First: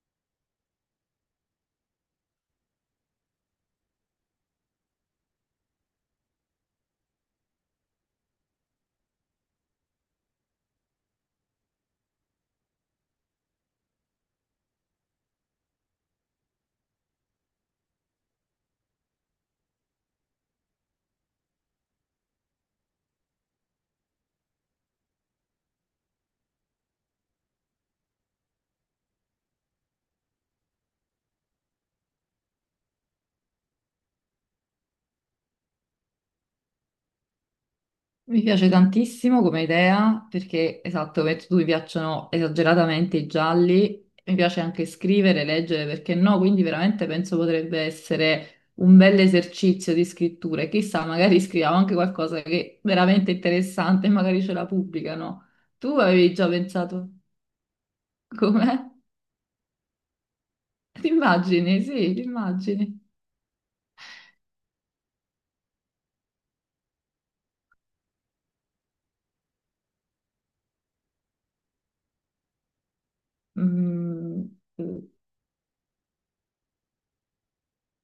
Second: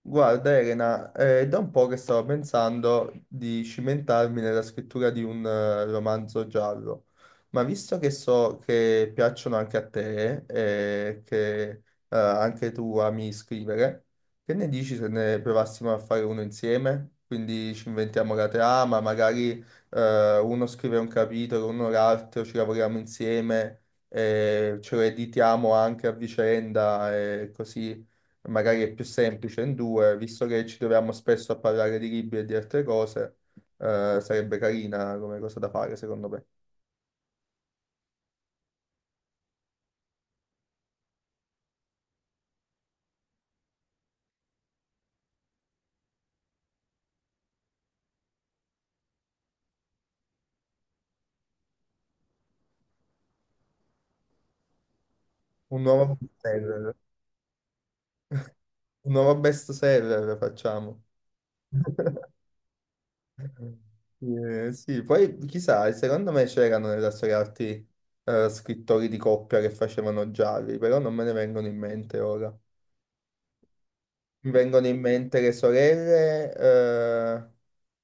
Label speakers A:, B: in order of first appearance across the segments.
A: Guarda Elena, è da un po' che stavo pensando di cimentarmi nella scrittura di un romanzo giallo, ma visto che so che piacciono anche a te e che anche tu ami scrivere, che ne dici se ne provassimo a fare uno insieme? Quindi ci inventiamo la trama, magari uno scrive un capitolo, uno l'altro, ci lavoriamo insieme, e ce lo editiamo anche a vicenda e così magari è più semplice in due, visto che ci troviamo spesso a parlare di libri e di altre cose, sarebbe carina come cosa da fare, secondo me.
B: Mi piace tantissimo come idea perché, esatto, come hai detto tu mi piacciono esageratamente i gialli, mi piace anche scrivere, leggere, perché no? Quindi veramente penso potrebbe essere un bel esercizio di scrittura. E chissà, magari scriviamo anche qualcosa che è veramente interessante e magari ce la pubblicano.
A: Un
B: Tu
A: nuovo
B: avevi già
A: bestseller,
B: pensato com'è?
A: un nuovo bestseller facciamo.
B: Ti immagini, sì, ti immagini.
A: Sì, poi chissà, secondo me c'erano nella storia arti scrittori di coppia che facevano gialli, però non me ne vengono in mente ora.
B: Mm,
A: Mi vengono in mente le sorelle,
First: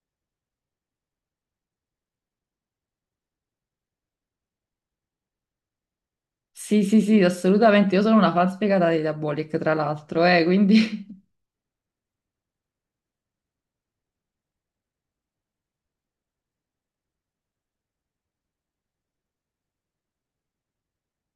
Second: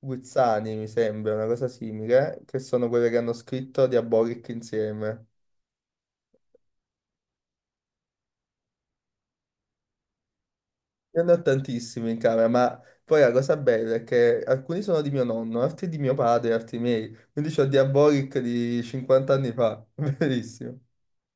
A: Guzzani, mi sembra, una cosa simile, che sono quelle che hanno scritto Diabolic insieme.
B: sì, sì, sì, assolutamente. Io sono una fan spiegata di Diabolic, tra l'altro, quindi...
A: Io ne ho tantissimi in camera, ma poi la cosa bella è che alcuni sono di mio nonno, altri di mio padre, altri miei. Quindi c'ho Diabolic di 50 anni fa, bellissimo.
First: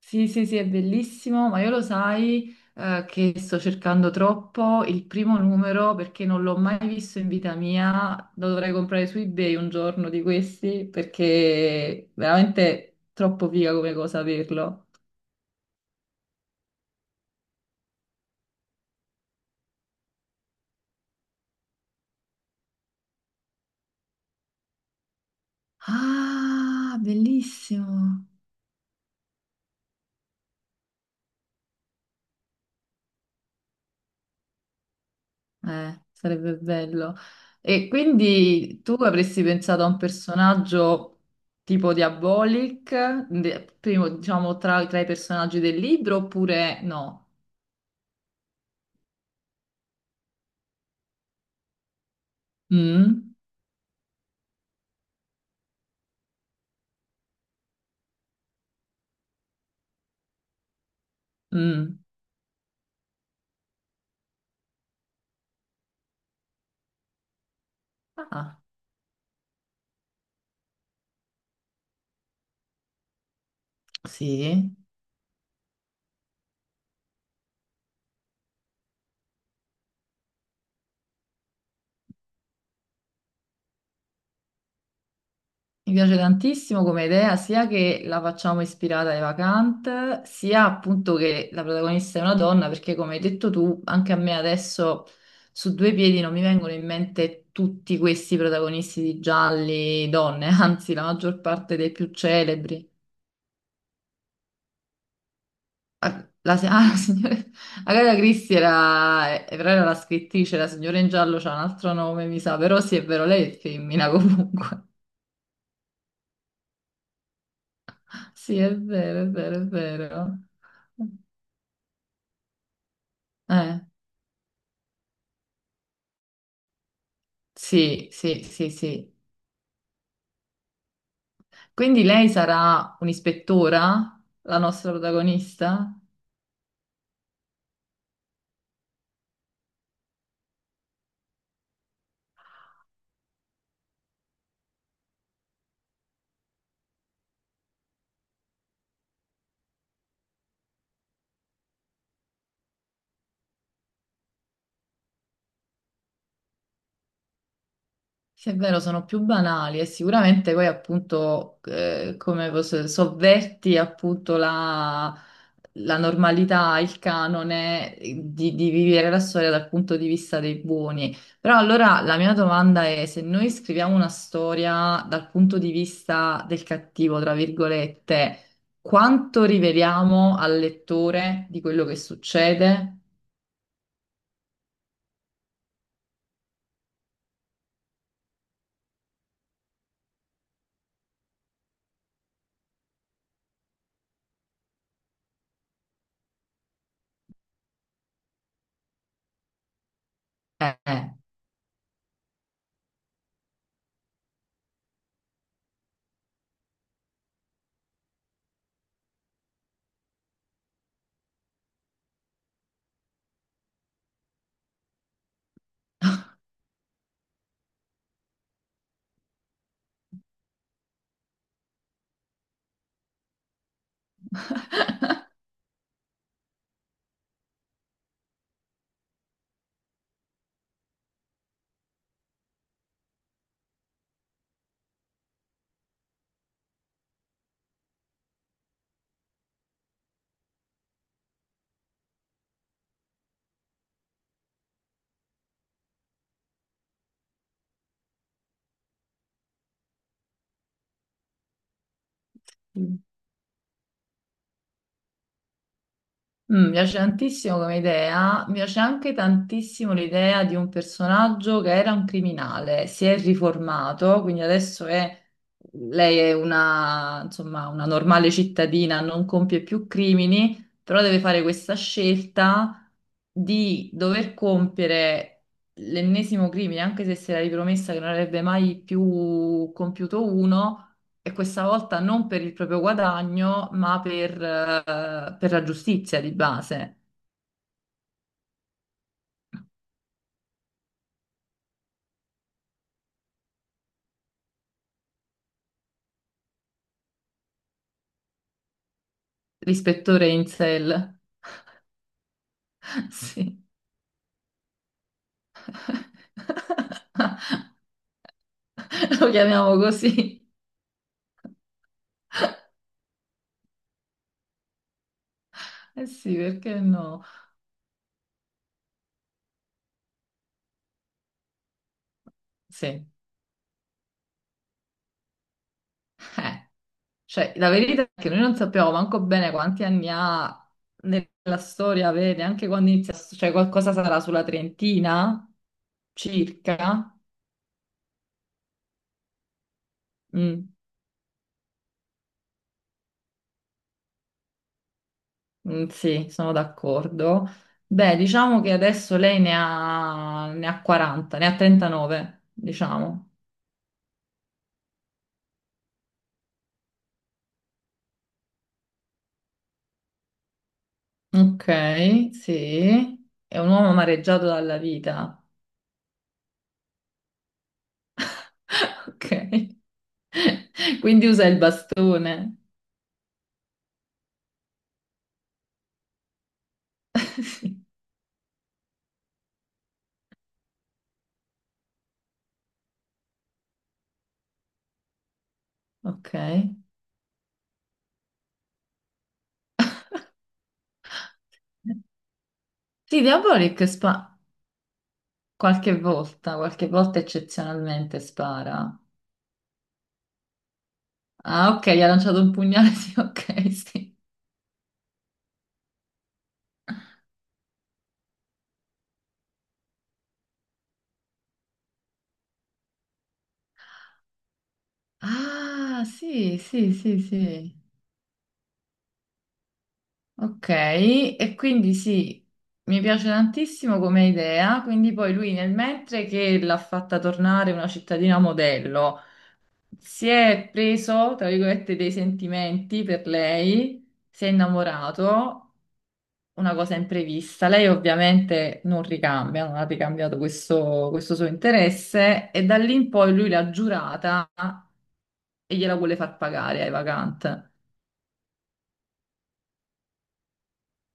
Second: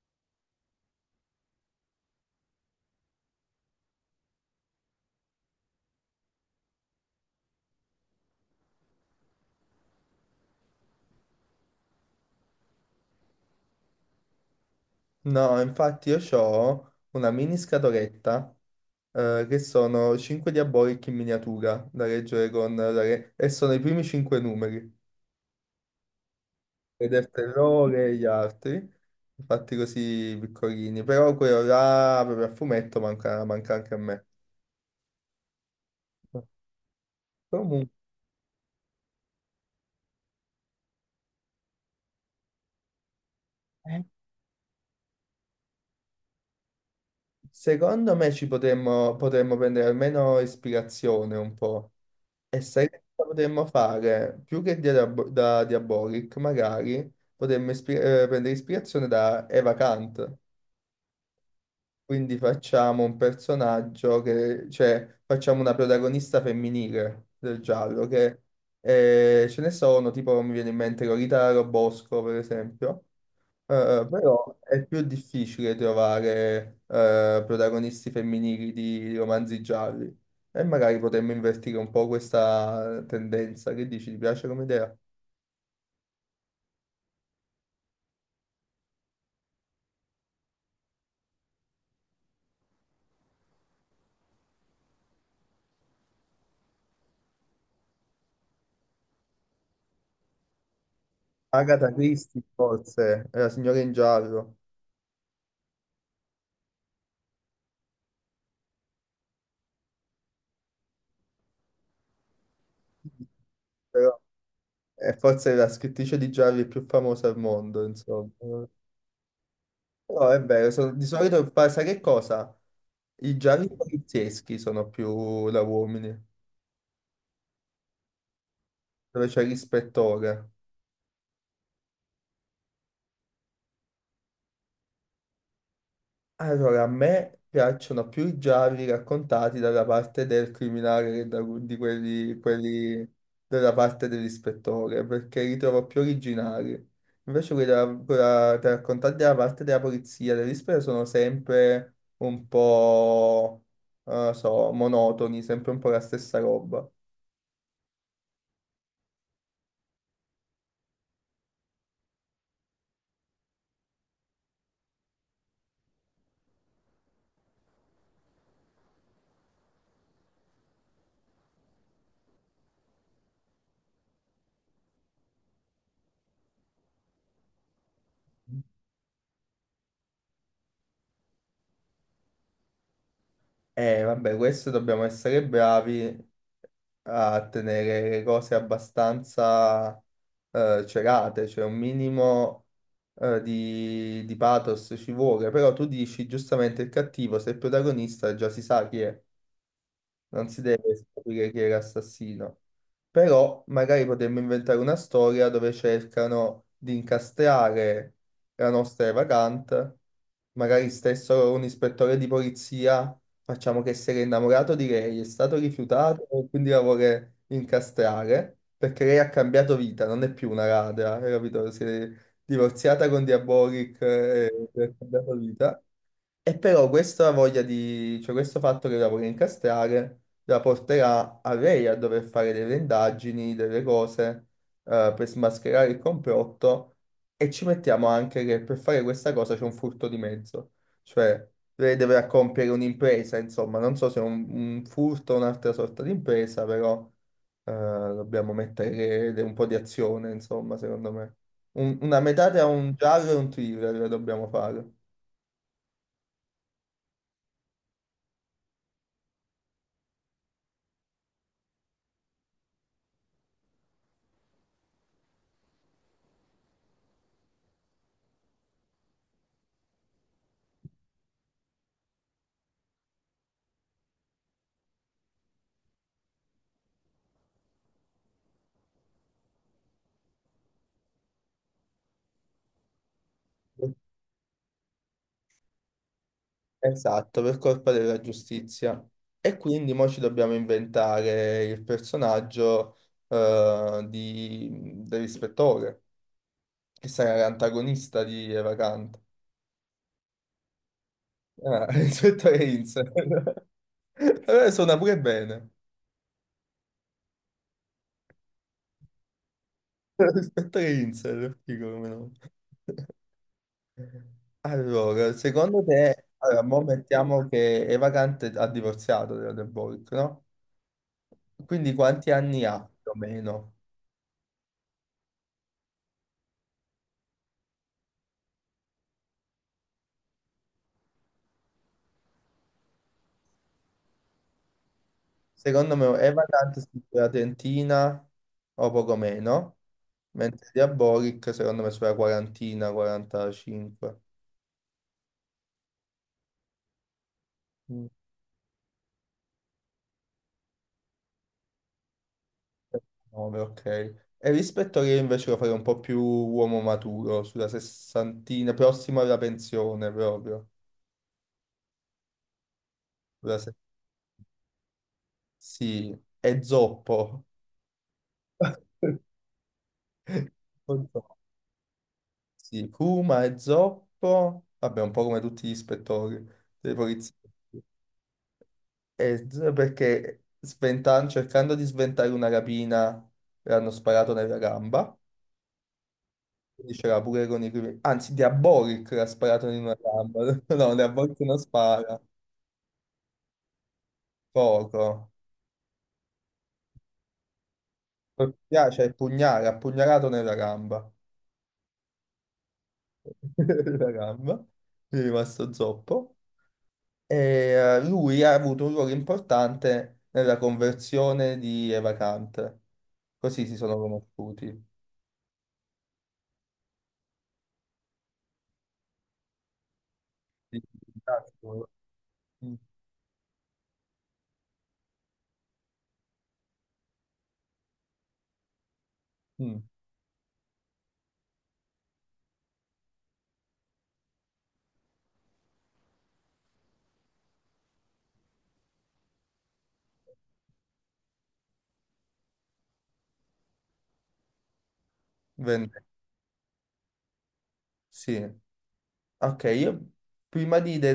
B: Sì, sì, sì, è bellissimo, ma io lo sai, che sto cercando troppo il primo numero perché non l'ho mai visto in vita mia. Lo dovrei comprare su eBay un giorno di questi perché veramente troppo figa come cosa averlo.
A: No, infatti io ho una mini scatoletta che sono 5 Diabolic in miniatura da leggere con... e sono i primi 5 numeri.
B: Ah,
A: Vedertelo loro
B: bellissimo.
A: e gli altri, fatti così piccolini, però quello là proprio a fumetto manca, manca anche a me.
B: Sarebbe bello. E
A: Comunque,
B: quindi tu avresti pensato a un personaggio tipo Diabolic,
A: Eh.
B: primo, diciamo, tra i personaggi del libro oppure no?
A: secondo me ci potremmo, potremmo prendere almeno ispirazione un po'. E sai che cosa
B: Mm,
A: potremmo fare? Più che da Diabolic, magari prendere ispirazione da Eva Kant.
B: mm.
A: Quindi facciamo un personaggio che, cioè, facciamo una protagonista femminile del giallo, che
B: Ah,
A: ce ne sono, tipo mi viene in mente Lolita Robosco, per esempio. Eh, però
B: sì,
A: è più difficile trovare protagonisti femminili di romanzi gialli. E magari potremmo invertire un po' questa tendenza. Che dici, ti piace come idea?
B: mi piace tantissimo come idea, sia che la facciamo ispirata ai vacant, sia appunto che la protagonista è una donna, perché come hai detto tu, anche a me adesso su due piedi non mi vengono in mente tutti questi protagonisti di gialli donne, anzi la maggior parte dei
A: Agatha
B: più
A: Christie,
B: celebri.
A: forse, è la signora in giallo,
B: Ah, la, ah, la signora Agatha Christie era, però era la scrittrice, la signora in giallo c'ha un altro nome, mi sa, però sì, è vero, lei è femmina comunque.
A: è forse la scrittrice di gialli più famosa al mondo, insomma.
B: Sì, è vero, è vero, è
A: Però
B: vero.
A: è vero, di solito sai che cosa? I gialli
B: Eh,
A: polizieschi sono più da uomini,
B: sì, sì, sì, sì.
A: dove c'è l'ispettore.
B: Quindi lei sarà un'ispettora, la nostra protagonista?
A: Allora, a me piacciono più i gialli raccontati dalla parte del criminale che di quelli, quelli della parte dell'ispettore, perché li trovo più originali. Invece quelli della- quella- da raccontati dalla parte della polizia, dell'ispettore, sono sempre un po', non lo so, monotoni, sempre un po' la stessa roba.
B: Sì, è vero, sono più banali e sicuramente poi appunto sovverti appunto la normalità, il canone di vivere la storia dal punto di vista dei buoni. Però allora la mia domanda è se noi scriviamo una storia dal punto di vista del cattivo, tra virgolette, quanto riveliamo al lettore di quello che succede?
A: E vabbè, questo dobbiamo essere bravi a tenere le cose abbastanza celate, cioè un minimo di pathos ci vuole, però tu dici giustamente il cattivo, se è il protagonista già si sa chi è, non si deve
B: Eh.
A: scoprire chi era l'assassino. Però magari potremmo inventare una storia dove cercano di incastrare la nostra evagante, magari stesso un ispettore di polizia, facciamo che si era innamorato di lei, è stato rifiutato, quindi la vuole incastrare, perché lei ha cambiato vita, non è più una ladra, hai capito? Si è divorziata con Diabolic e ha cambiato vita. E però questa voglia di, cioè questo fatto che la vuole incastrare la porterà a lei a dover fare delle indagini, delle cose per smascherare il complotto, e ci mettiamo anche che per fare questa cosa c'è un furto di mezzo, cioè lei deve compiere un'impresa, insomma, non so se è un furto o un'altra sorta di impresa, però dobbiamo mettere un po' di azione, insomma, secondo me. Una metà tra un giallo e un thriller la dobbiamo fare.
B: Mm, mi piace tantissimo come idea, mi piace anche tantissimo l'idea di un personaggio che era un criminale, si è riformato, quindi adesso è, lei è una, insomma, una normale cittadina, non compie più crimini, però deve fare questa scelta di dover compiere l'ennesimo crimine, anche se si era ripromessa che non avrebbe mai più compiuto uno e questa volta non per il proprio guadagno, ma per la giustizia di base.
A: Esatto, per colpa della giustizia. E quindi mo ci dobbiamo inventare il personaggio dell'ispettore, che sarà l'antagonista di Eva Kant.
B: L'ispettore Insel,
A: Ah, ispettore Insel.
B: sì,
A: Allora suona pure bene.
B: lo chiamiamo così.
A: Ispettore Insel, figo come nome. Allora, secondo
B: Eh
A: te,
B: sì,
A: allora,
B: perché
A: mo
B: no?
A: mettiamo che Eva Kant ha divorziato della De Borg, no? Quindi quanti anni ha
B: Sì,
A: più o meno?
B: eh. Cioè, la verità è che noi non sappiamo manco bene quanti anni ha nella storia, vedi, anche quando inizia, cioè qualcosa sarà sulla trentina,
A: Secondo me è vacante
B: circa.
A: sulla trentina o poco meno,
B: Mm.
A: mentre Diabolic secondo me sulla quarantina, 45.
B: Mm, sì, sono d'accordo.
A: Mm.
B: Beh, diciamo che adesso lei ne ha, ne ha 40, ne ha 39, diciamo.
A: Nove, ok. E rispetto a che invece lo farei un po' più uomo maturo, sulla sessantina, prossimo alla pensione proprio.
B: Ok, sì.
A: Sulla
B: È un
A: se-
B: uomo amareggiato dalla vita.
A: Sì, è zoppo.
B: Ok.
A: Un
B: Quindi
A: po'.
B: usa il bastone.
A: Sì, Kuma è zoppo, vabbè, un po' come tutti gli ispettori dei poliziotti.
B: Sì,
A: Eh, perché cercando di sventare una rapina le hanno sparato nella gamba,
B: ok.
A: quindi c'era pure con i primi... Anzi, Diabolic l'ha sparato in una gamba, no, Diabolic non spara,
B: Sì, Diabolik spa
A: poco.
B: qualche volta eccezionalmente spara.
A: Cioè, pugnale, ha pugnalato nella gamba.
B: Ah, ok, gli ha lanciato un pugnale, sì, ok,
A: La
B: sì.
A: gamba, gli è rimasto zoppo. E lui ha avuto un ruolo importante nella conversione di Eva Kant. Così si sono conosciuti.
B: Ah, sì, sì, sì, sì. Ok,
A: Sì, sì,
B: e
A: sì.
B: quindi sì,
A: Mm.
B: mi piace tantissimo come idea, quindi poi lui nel mentre che l'ha fatta tornare una cittadina modello,
A: Mm.
B: si è preso, tra virgolette, dei sentimenti per lei, si è innamorato, una cosa imprevista, lei ovviamente non ricambia, non ha ricambiato questo, questo suo interesse e da lì in poi lui l'ha giurata e gliela
A: Vende-
B: vuole far pagare ai vacant.
A: Sì, ok, io prima di, de-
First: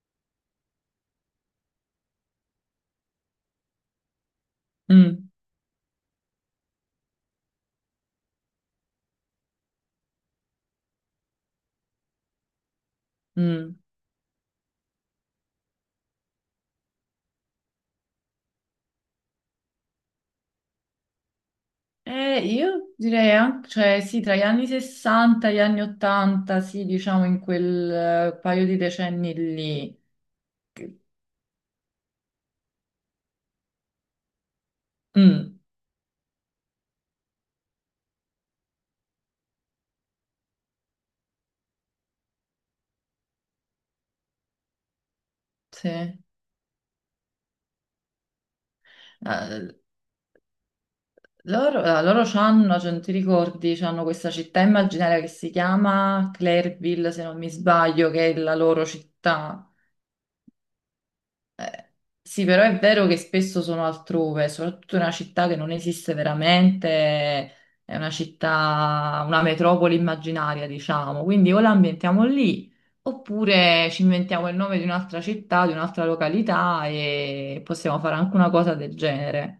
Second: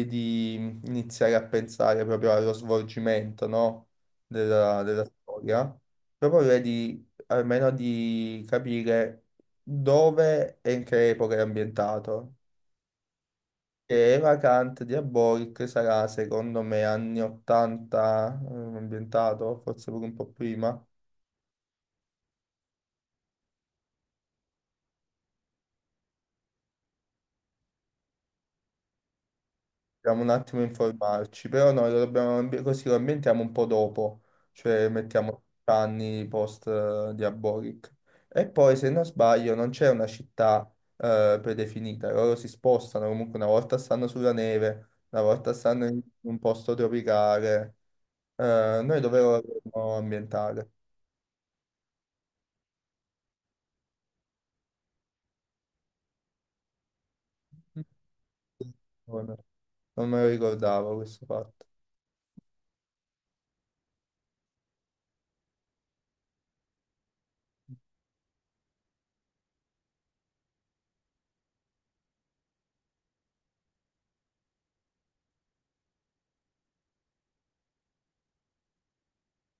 A: i- di iniziare a pensare proprio allo svolgimento, no, della, della
B: Mm,
A: storia, proporrei di, almeno di capire dove e in che epoca è ambientato.
B: mm.
A: Che Eva Kant di Aboric sarà, secondo me, anni 80 ambientato, forse pure un po' prima.
B: Io direi anche, cioè sì, tra gli anni 60 e gli anni 80, sì, diciamo in quel paio di decenni lì.
A: Dobbiamo un attimo
B: Che-
A: informarci, però noi lo dobbiamo, così lo ambientiamo un po' dopo, cioè mettiamo
B: Mm,
A: anni post Diabolic. E poi, se non sbaglio, non c'è una città predefinita, loro si spostano, comunque una volta stanno sulla neve, una volta stanno
B: sì.
A: in un posto tropicale. Noi dove lo dovremmo ambientare?
B: Loro c'hanno, cioè, non ti ricordi, c'hanno questa città immaginaria che si chiama Clairville, se non mi sbaglio, che è la loro
A: Non
B: città.
A: non me lo ricordavo questo fatto.
B: Eh, sì, però è vero che spesso sono altrove, soprattutto in una città che non esiste veramente, è una città, una metropoli immaginaria, diciamo. Quindi o la ambientiamo lì, oppure ci inventiamo il nome di un'altra città, di un'altra località e possiamo fare anche una cosa del genere.